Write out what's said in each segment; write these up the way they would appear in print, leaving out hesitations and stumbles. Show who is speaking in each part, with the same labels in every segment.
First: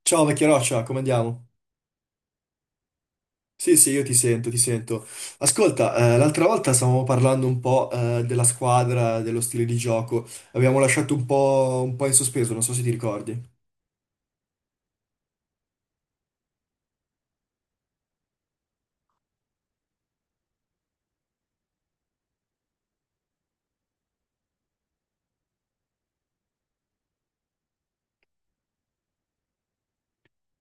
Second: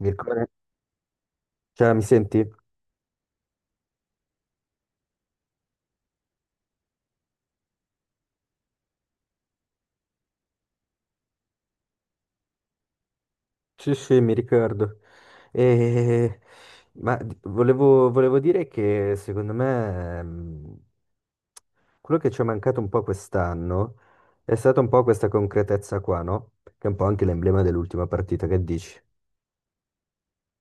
Speaker 1: Mi
Speaker 2: Ciao
Speaker 1: ricordo,
Speaker 2: vecchia roccia, come andiamo?
Speaker 1: cioè, mi senti?
Speaker 2: Sì, sì, io ti sento, ti sento. Ascolta, l'altra volta stavamo parlando un po', della squadra, dello stile di gioco. Abbiamo lasciato un po' in sospeso, non so se ti ricordi.
Speaker 1: Sì, sì, mi ricordo. E- volevo dire che secondo me quello che ci è mancato un po' quest'anno è stata un po' questa concretezza qua, no? Che è un po' anche l'emblema dell'ultima partita, che dici?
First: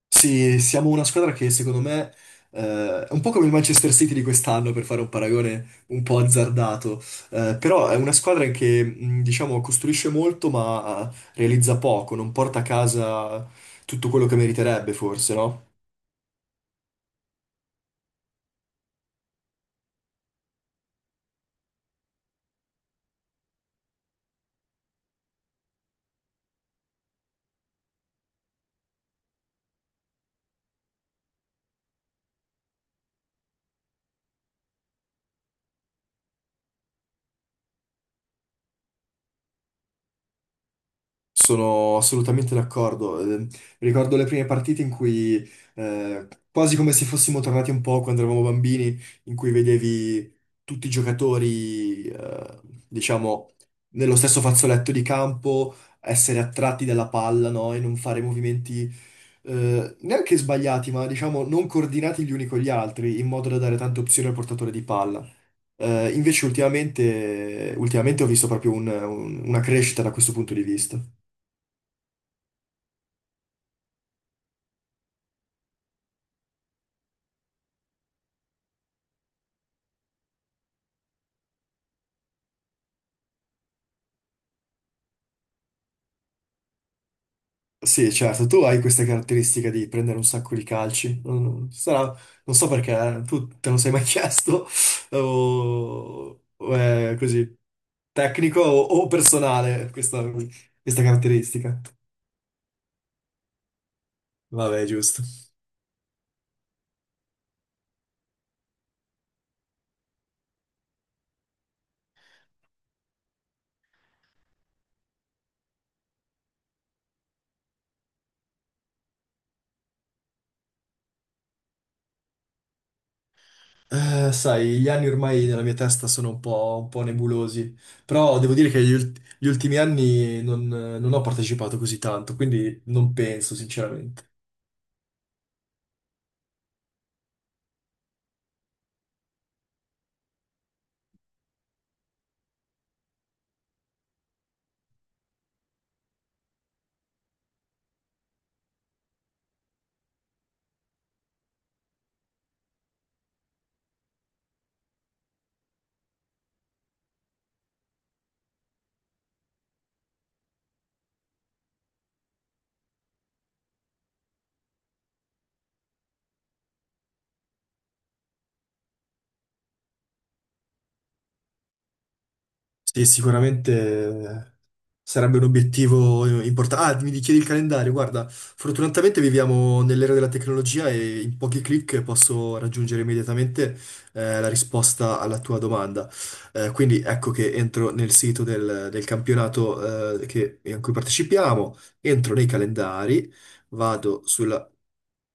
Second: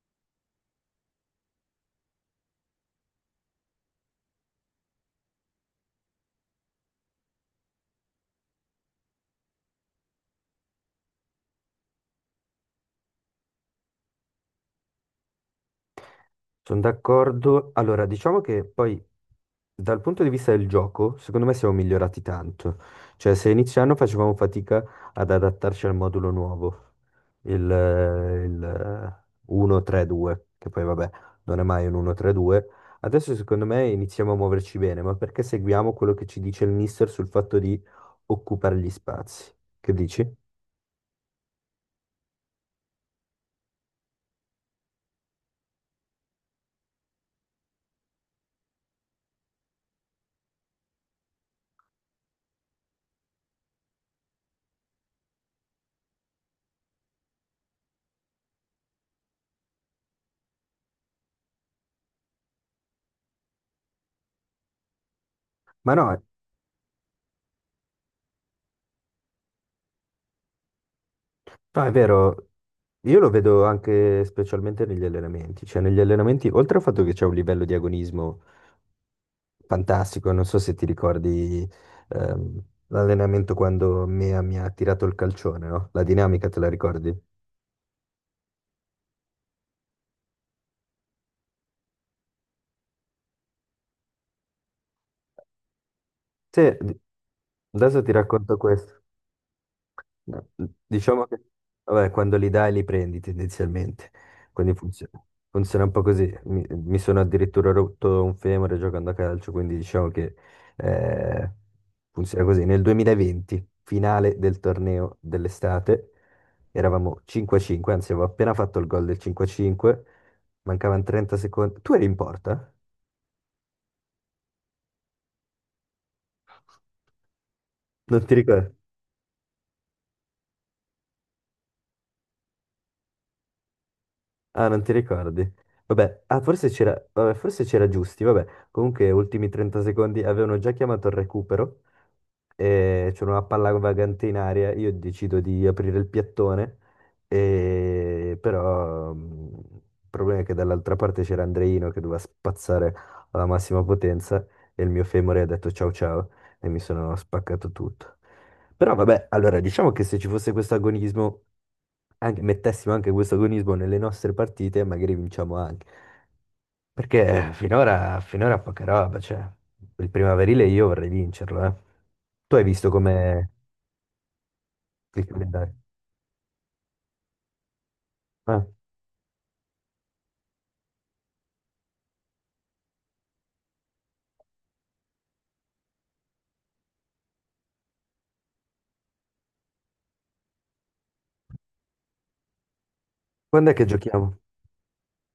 Speaker 2: Sì, siamo una squadra che secondo me, è un po' come il Manchester City di quest'anno, per fare un paragone un po' azzardato. Però è una squadra che, diciamo, costruisce molto ma realizza poco, non porta a casa tutto quello che meriterebbe, forse, no?
Speaker 1: Sono d'accordo. Allora, diciamo che poi dal punto di vista del gioco, secondo me siamo migliorati tanto. Cioè, se inizio anno facevamo fatica ad adattarci al modulo nuovo, il 1-3-2, che poi vabbè, non è mai un 1-3-2. Adesso secondo me iniziamo a muoverci bene, ma perché seguiamo quello che ci dice il mister sul fatto di occupare gli spazi? Che dici?
Speaker 2: Sono assolutamente d'accordo. Ricordo le prime partite in cui, quasi come se fossimo tornati un po' quando eravamo bambini, in cui vedevi tutti i giocatori, diciamo, nello stesso fazzoletto di campo, essere attratti dalla palla, no? E non fare movimenti, neanche sbagliati, ma diciamo non coordinati gli uni con gli altri, in modo da dare tante opzioni al portatore di palla.
Speaker 1: Ma no,
Speaker 2: Invece ultimamente ho visto proprio una crescita da questo punto di vista.
Speaker 1: no, è vero, io lo vedo anche specialmente negli allenamenti, cioè negli allenamenti, oltre al fatto che c'è un livello di agonismo fantastico, non so se ti ricordi ehm, l'allenamento quando Mea mi ha tirato il calcione, no? La dinamica te la ricordi?
Speaker 2: Sì, certo, tu hai questa caratteristica di prendere un sacco di calci. Non so perché, tu te lo sei mai chiesto, o
Speaker 1: Sì,
Speaker 2: è così,
Speaker 1: adesso ti racconto
Speaker 2: tecnico
Speaker 1: questo.
Speaker 2: o personale, questa,
Speaker 1: No,
Speaker 2: questa
Speaker 1: diciamo che
Speaker 2: caratteristica.
Speaker 1: vabbè, quando li dai li prendi tendenzialmente, quindi
Speaker 2: Vabbè, giusto.
Speaker 1: funziona, funziona un po' così. Mi sono addirittura rotto un femore giocando a calcio, quindi diciamo che eh, funziona così. Nel 2020, finale del torneo dell'estate, eravamo 5-5, anzi avevo appena fatto il gol del 5-5, mancavano 30 secondi. Tu eri in porta?
Speaker 2: Sai, gli anni ormai nella mia testa sono un po' nebulosi,
Speaker 1: Non ti
Speaker 2: però devo dire
Speaker 1: ricordo.
Speaker 2: che gli ultimi anni non ho partecipato così tanto, quindi non penso, sinceramente.
Speaker 1: Ah, non ti ricordi? Vabbè, ah, forse c'era vabbè, forse c'era Giusti, vabbè. Comunque, ultimi 30 secondi, avevano già chiamato il recupero, e c'era una palla vagante in aria, io decido di aprire il piattone, e però, il problema è che dall'altra parte c'era Andreino che doveva spazzare alla massima potenza e il mio femore ha detto ciao ciao e mi sono spaccato tutto. Però vabbè, allora diciamo che se ci fosse questo agonismo mettessimo anche questo agonismo nelle nostre partite, magari vinciamo anche. Perché finora, finora poca roba, cioè, il primaverile io vorrei vincerlo, eh. Tu hai visto
Speaker 2: Sì,
Speaker 1: come
Speaker 2: sicuramente
Speaker 1: il
Speaker 2: sarebbe un
Speaker 1: calendario?
Speaker 2: obiettivo importante. Ah, mi chiedi il calendario. Guarda,
Speaker 1: Ah,
Speaker 2: fortunatamente viviamo nell'era della tecnologia e in pochi clic posso raggiungere immediatamente la risposta alla tua domanda. Quindi ecco che entro nel sito del campionato in cui partecipiamo, entro nei calendari.
Speaker 1: quando è che
Speaker 2: Vado
Speaker 1: giochiamo?
Speaker 2: sulla...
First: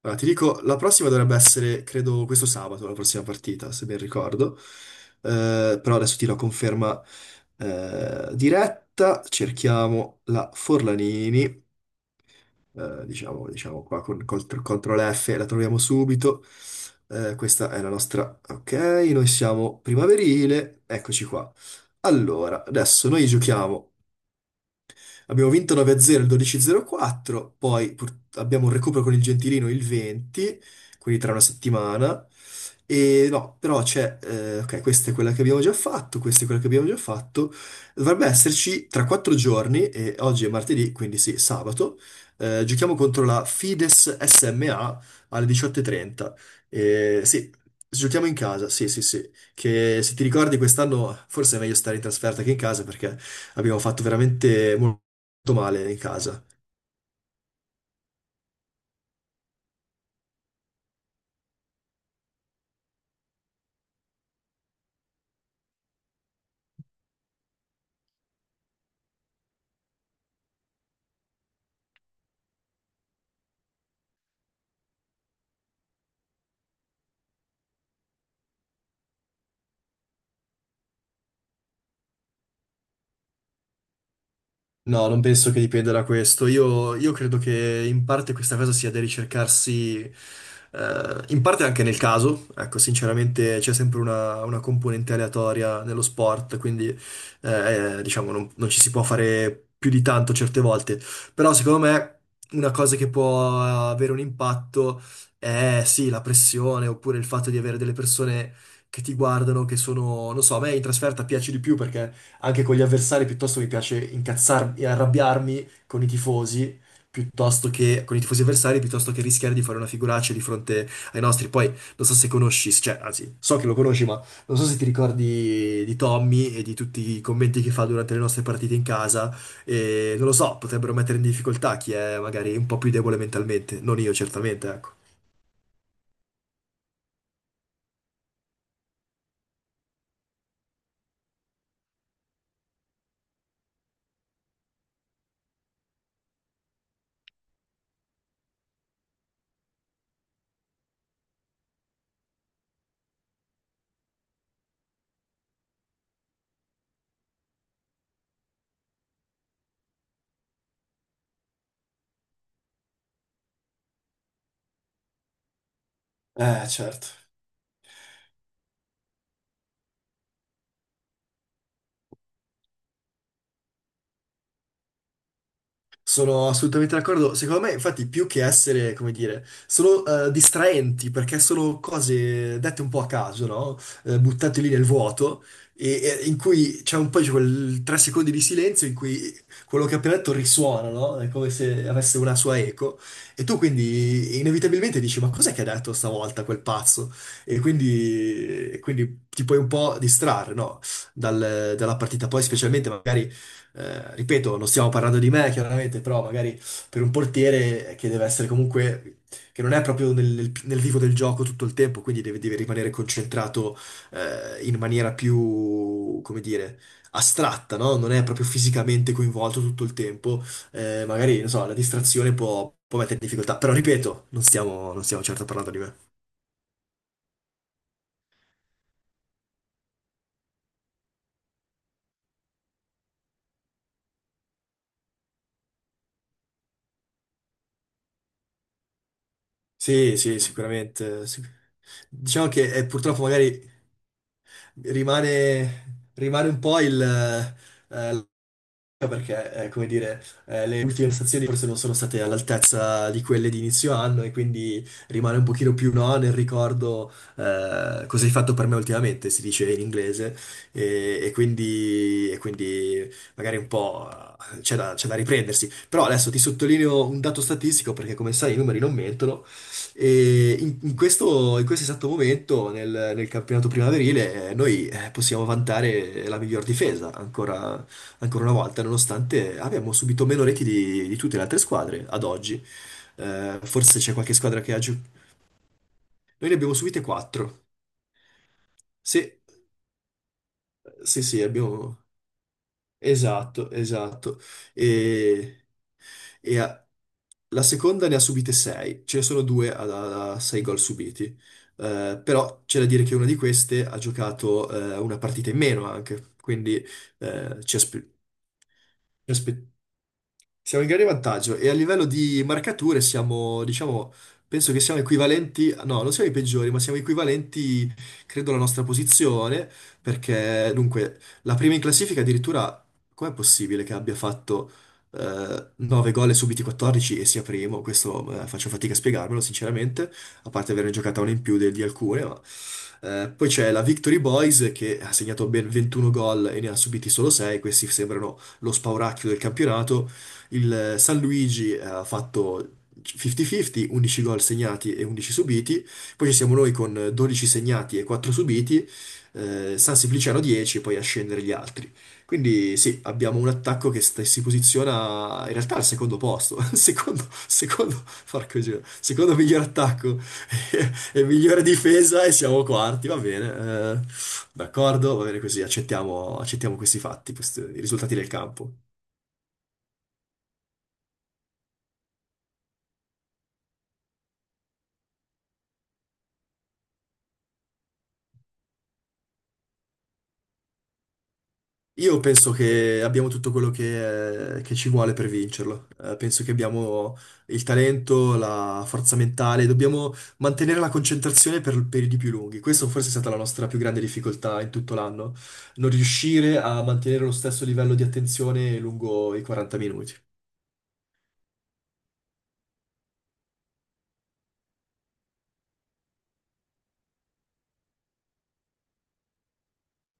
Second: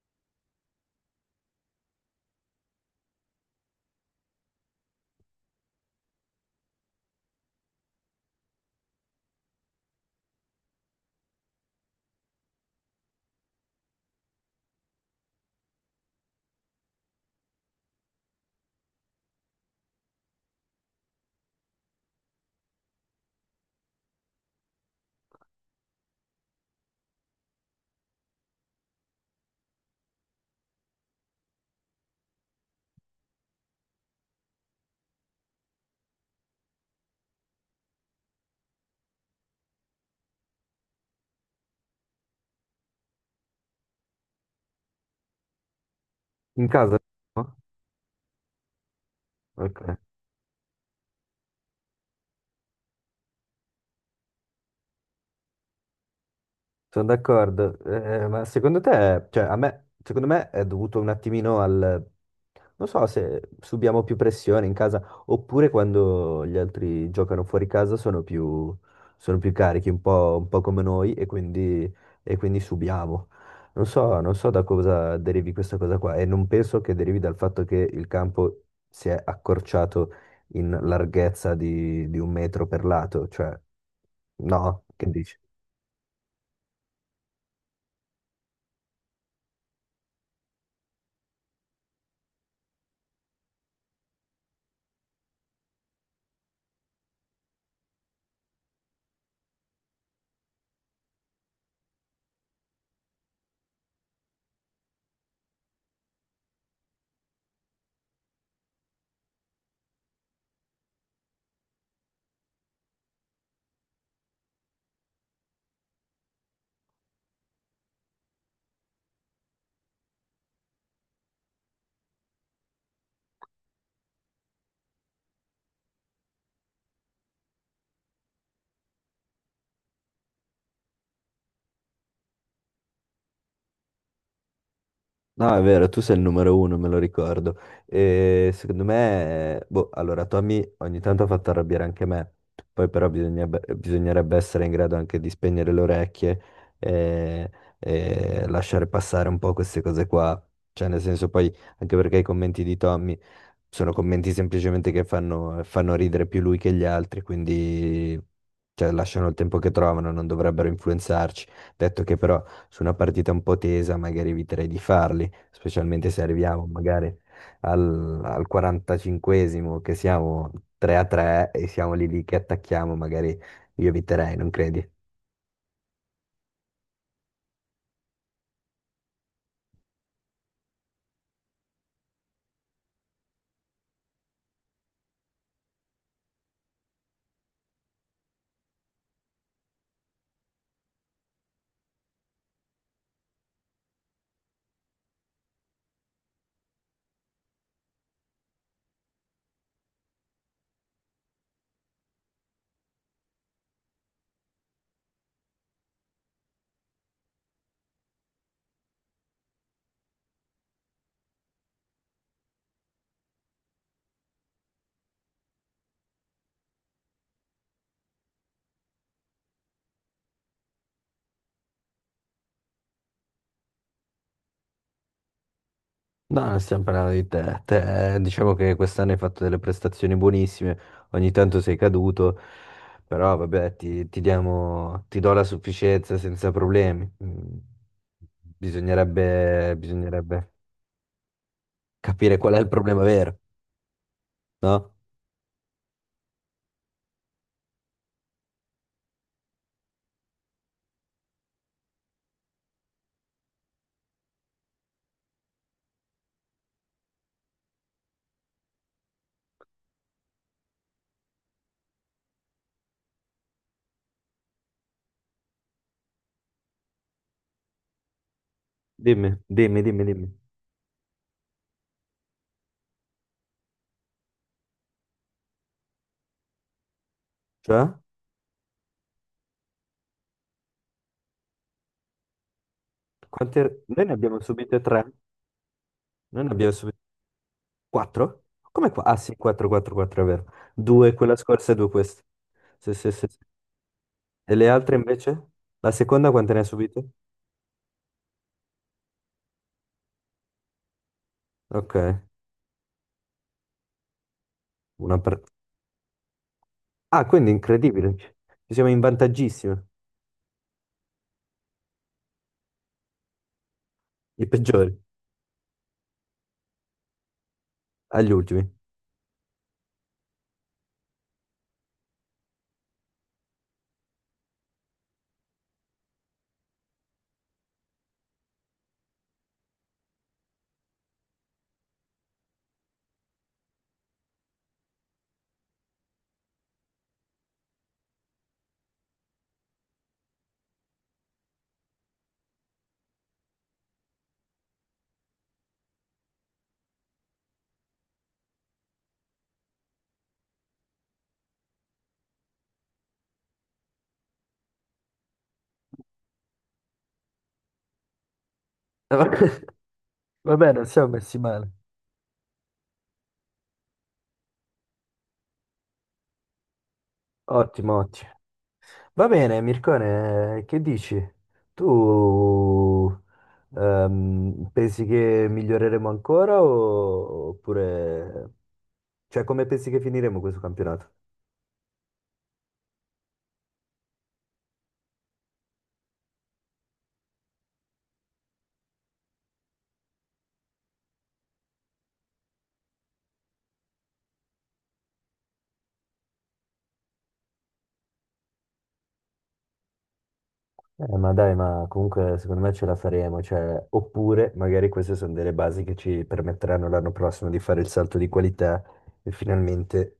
Speaker 2: Allora, ti dico, la prossima dovrebbe essere, credo, questo sabato, la prossima partita, se ben ricordo. Però adesso ti do conferma diretta. Cerchiamo la Forlanini, diciamo qua CTRL F, la troviamo subito. Questa è la nostra... Ok, noi siamo primaverile, eccoci qua. Allora, adesso noi giochiamo. Abbiamo vinto 9-0 il 12-04, poi abbiamo un recupero con il Gentilino il 20, quindi tra una settimana. E no, però c'è, ok, questa è quella che abbiamo già fatto, questa è quella che abbiamo già fatto. Dovrebbe esserci tra quattro giorni, e oggi è martedì, quindi sì, sabato. Giochiamo contro la Fides SMA alle 18:30.
Speaker 1: In casa?
Speaker 2: Sì,
Speaker 1: No?
Speaker 2: giochiamo in casa, sì, sì, sì.
Speaker 1: Ok.
Speaker 2: Che se ti ricordi quest'anno forse è meglio stare in trasferta che in casa perché abbiamo fatto veramente molto male in casa.
Speaker 1: Sono d'accordo, ma secondo te, cioè a me, secondo me è dovuto un attimino al, non so se subiamo più pressione in casa oppure quando gli altri giocano fuori casa sono più carichi, un po' come noi e quindi subiamo. Non so, non so da cosa derivi questa cosa qua e non penso che derivi dal fatto che il campo si è accorciato in larghezza di un metro per lato, cioè no,
Speaker 2: No,
Speaker 1: che
Speaker 2: non
Speaker 1: dici?
Speaker 2: penso che dipenda da questo. Io credo che in parte questa cosa sia da ricercarsi, in parte anche nel caso. Ecco, sinceramente c'è sempre una componente aleatoria nello sport, quindi diciamo non ci si può fare più di tanto certe volte. Però secondo me una cosa che può avere un impatto è sì, la pressione oppure il fatto di avere delle persone che ti guardano, che sono, non so, a me in trasferta piace di più perché anche con gli avversari, piuttosto mi piace incazzarmi e arrabbiarmi con i tifosi, piuttosto che con i tifosi avversari, piuttosto che rischiare di fare una figuraccia di fronte ai nostri. Poi non so se conosci, cioè, anzi, so che lo conosci, ma non so se ti ricordi di Tommy e di tutti i commenti che fa durante le nostre partite in casa. E non lo so, potrebbero mettere in difficoltà chi è magari un po' più debole mentalmente, non io certamente, ecco.
Speaker 1: No, è vero, tu sei il numero uno, me lo ricordo. E secondo me, boh, allora Tommy ogni tanto ha fatto arrabbiare anche me, poi però bisognerebbe essere in grado anche di spegnere le orecchie e, e lasciare passare un po' queste cose qua. Cioè, nel senso, poi anche perché i commenti di Tommy sono commenti semplicemente che fanno ridere più lui che gli altri, quindi cioè, lasciano il tempo che trovano, non dovrebbero influenzarci. Detto che però su una partita un po' tesa magari eviterei di farli specialmente se arriviamo
Speaker 2: Certo.
Speaker 1: magari al 45esimo che siamo 3-3 e siamo lì lì che attacchiamo, magari io eviterei, non credi?
Speaker 2: Sono assolutamente d'accordo. Secondo me, infatti, più che essere, come dire, sono distraenti perché sono cose dette un po' a caso, no? Buttate lì nel vuoto, e in cui c'è un po' di quel 3 secondi di silenzio in cui quello che ho appena detto risuona, no? È come se avesse una sua eco. E tu quindi inevitabilmente dici: Ma cos'è che ha detto stavolta quel pazzo? E quindi ti puoi un po' distrarre, no? Dalla partita. Poi, specialmente magari ripeto, non stiamo parlando di me, chiaramente, però magari per un portiere che deve essere comunque, che non è proprio nel vivo del gioco tutto il tempo, quindi deve rimanere concentrato in maniera più, come dire, astratta, no? Non è proprio fisicamente coinvolto tutto il tempo, magari, non so, la distrazione può mettere in difficoltà, però ripeto, non stiamo certo parlando di me.
Speaker 1: No, non stiamo parlando di te. Te, diciamo che quest'anno hai fatto delle prestazioni buonissime, ogni tanto sei caduto, però vabbè, ti do la sufficienza senza problemi. Bisognerebbe,
Speaker 2: Sì,
Speaker 1: bisognerebbe
Speaker 2: sì, sicuramente.
Speaker 1: capire
Speaker 2: Diciamo
Speaker 1: qual è il
Speaker 2: che
Speaker 1: problema
Speaker 2: purtroppo
Speaker 1: vero,
Speaker 2: magari
Speaker 1: no?
Speaker 2: rimane un po' il, eh, perché, eh, come dire, le ultime prestazioni forse non sono state all'altezza di quelle di inizio anno e quindi rimane un pochino più no nel ricordo cosa hai fatto per me ultimamente, si dice in inglese, e quindi magari un po' c'è da riprendersi. Però adesso ti sottolineo un dato statistico perché come sai i numeri non
Speaker 1: Dimmi,
Speaker 2: mentono
Speaker 1: dimmi, dimmi, dimmi.
Speaker 2: e in questo esatto momento nel campionato primaverile noi possiamo vantare la miglior difesa ancora
Speaker 1: Cioè?
Speaker 2: ancora una volta, nonostante abbiamo subito meno reti di tutte le altre squadre ad oggi.
Speaker 1: Quante...
Speaker 2: Forse
Speaker 1: Noi ne
Speaker 2: c'è qualche
Speaker 1: abbiamo
Speaker 2: squadra che
Speaker 1: subite
Speaker 2: ha
Speaker 1: tre.
Speaker 2: giocato.
Speaker 1: Noi ne
Speaker 2: Noi ne
Speaker 1: abbiamo
Speaker 2: abbiamo
Speaker 1: subite
Speaker 2: subite 4.
Speaker 1: quattro? Come qua? Ah
Speaker 2: Sì,
Speaker 1: sì, 4, 4, 4, è vero. Due
Speaker 2: sì,
Speaker 1: quella
Speaker 2: sì,
Speaker 1: scorsa e due
Speaker 2: abbiamo.
Speaker 1: queste. Sì, sì, sì, sì.
Speaker 2: Esatto, esatto.
Speaker 1: E le altre invece?
Speaker 2: E,
Speaker 1: La seconda quante
Speaker 2: e
Speaker 1: ne ha
Speaker 2: a-
Speaker 1: subite?
Speaker 2: la seconda ne ha subite 6, ce ne sono due a, 6 gol subiti.
Speaker 1: Ok,
Speaker 2: Però c'è da dire che una di queste ha giocato una
Speaker 1: una per...
Speaker 2: partita in meno anche, quindi
Speaker 1: Ah, quindi
Speaker 2: eh, ci aspe-
Speaker 1: incredibile. Ci siamo in
Speaker 2: ci aspe-
Speaker 1: vantaggissimo.
Speaker 2: siamo in grande vantaggio e a livello di marcature siamo, diciamo,
Speaker 1: I
Speaker 2: penso che
Speaker 1: peggiori,
Speaker 2: siamo equivalenti, no, non siamo i peggiori, ma siamo equivalenti,
Speaker 1: agli
Speaker 2: credo, alla
Speaker 1: ultimi.
Speaker 2: nostra posizione, perché dunque la prima in classifica addirittura. Com'è possibile che abbia fatto 9 gol e subiti 14 e sia primo? Questo faccio fatica a spiegarmelo, sinceramente, a parte averne giocata una in più di alcune, ma... Poi c'è la Victory Boys che ha segnato ben 21 gol e ne ha subiti solo 6, questi sembrano lo spauracchio del campionato. Il San Luigi ha fatto 50-50, 11 gol segnati e 11 subiti, poi ci siamo noi con 12 segnati e 4 subiti, San Simpliciano 10 e poi a scendere gli altri. Quindi sì, abbiamo un attacco che si posiziona in realtà al secondo posto, porco Dio, secondo miglior attacco
Speaker 1: Vabbè, non
Speaker 2: e
Speaker 1: siamo messi
Speaker 2: migliore
Speaker 1: male.
Speaker 2: difesa e siamo quarti, va bene, d'accordo, va bene così, accettiamo, accettiamo questi fatti, questi, i
Speaker 1: Ottimo,
Speaker 2: risultati del
Speaker 1: ottimo.
Speaker 2: campo.
Speaker 1: Va bene, Mircone, che dici? Tu pensi che miglioreremo ancora oppure... Cioè, come pensi che finiremo questo campionato?
Speaker 2: Io penso che abbiamo tutto quello che ci vuole per vincerlo. Penso che abbiamo il talento, la forza mentale, dobbiamo mantenere la concentrazione per periodi più lunghi. Questa forse è stata la nostra più grande difficoltà in tutto l'anno, non riuscire a mantenere lo stesso livello di attenzione lungo i 40 minuti.
Speaker 1: Ma dai, ma comunque secondo me ce la faremo, cioè, oppure magari queste sono delle basi che ci permetteranno l'anno prossimo di fare il salto di qualità e finalmente,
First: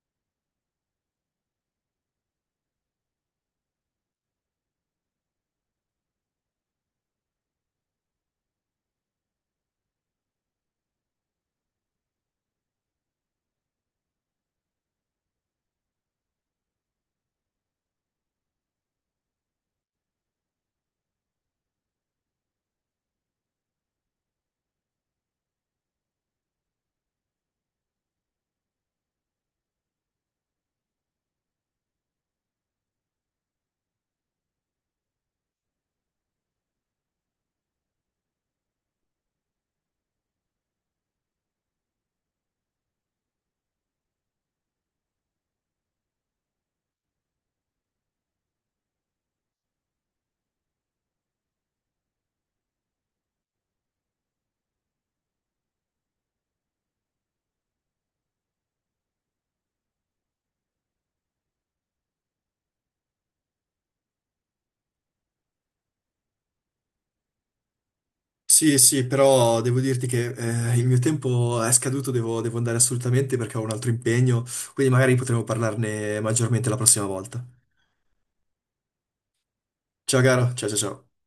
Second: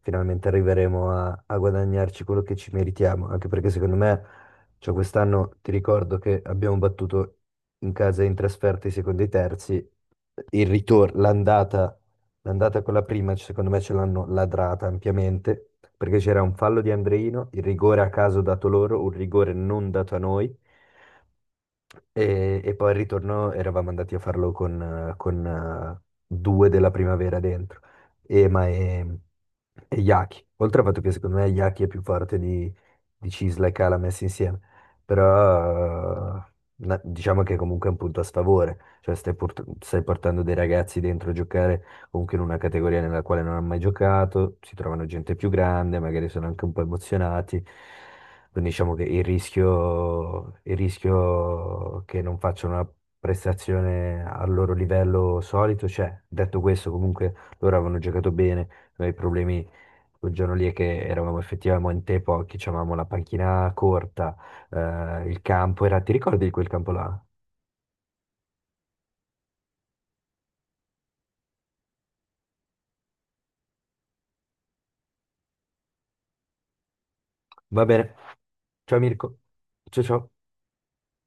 Speaker 1: finalmente arriveremo a guadagnarci quello che ci meritiamo, anche perché secondo me, cioè, quest'anno ti ricordo che abbiamo battuto in casa e in trasferta i secondi e i terzi, il ritorno, l'andata con la prima, secondo me, ce l'hanno ladrata ampiamente, perché c'era un fallo di Andreino, il rigore a caso dato loro, un rigore non dato a noi. E poi al ritorno eravamo andati a farlo con due della primavera dentro, Ema e Yaki. Oltre al fatto che secondo me Yaki è più forte di Cisla e Cala messi insieme, però diciamo che comunque è un punto a sfavore, cioè stai portando dei ragazzi dentro a giocare comunque in una categoria nella quale non hanno mai giocato, si trovano gente più grande, magari sono anche un po' emozionati. Quindi diciamo che il rischio che non facciano una prestazione al loro livello solito c'è. Detto questo, comunque loro avevano giocato bene, noi i problemi quel giorno lì è che eravamo effettivamente pochi, avevamo la panchina corta, il campo era... Ti ricordi di quel campo là?
Speaker 2: Sì, sì, però devo dirti che il mio tempo è scaduto, devo andare assolutamente perché ho un altro impegno, quindi magari potremo parlarne maggiormente la prossima volta.
Speaker 1: Va bene, ciao Mirko, ciao
Speaker 2: Ciao
Speaker 1: ciao.
Speaker 2: caro, ciao ciao ciao.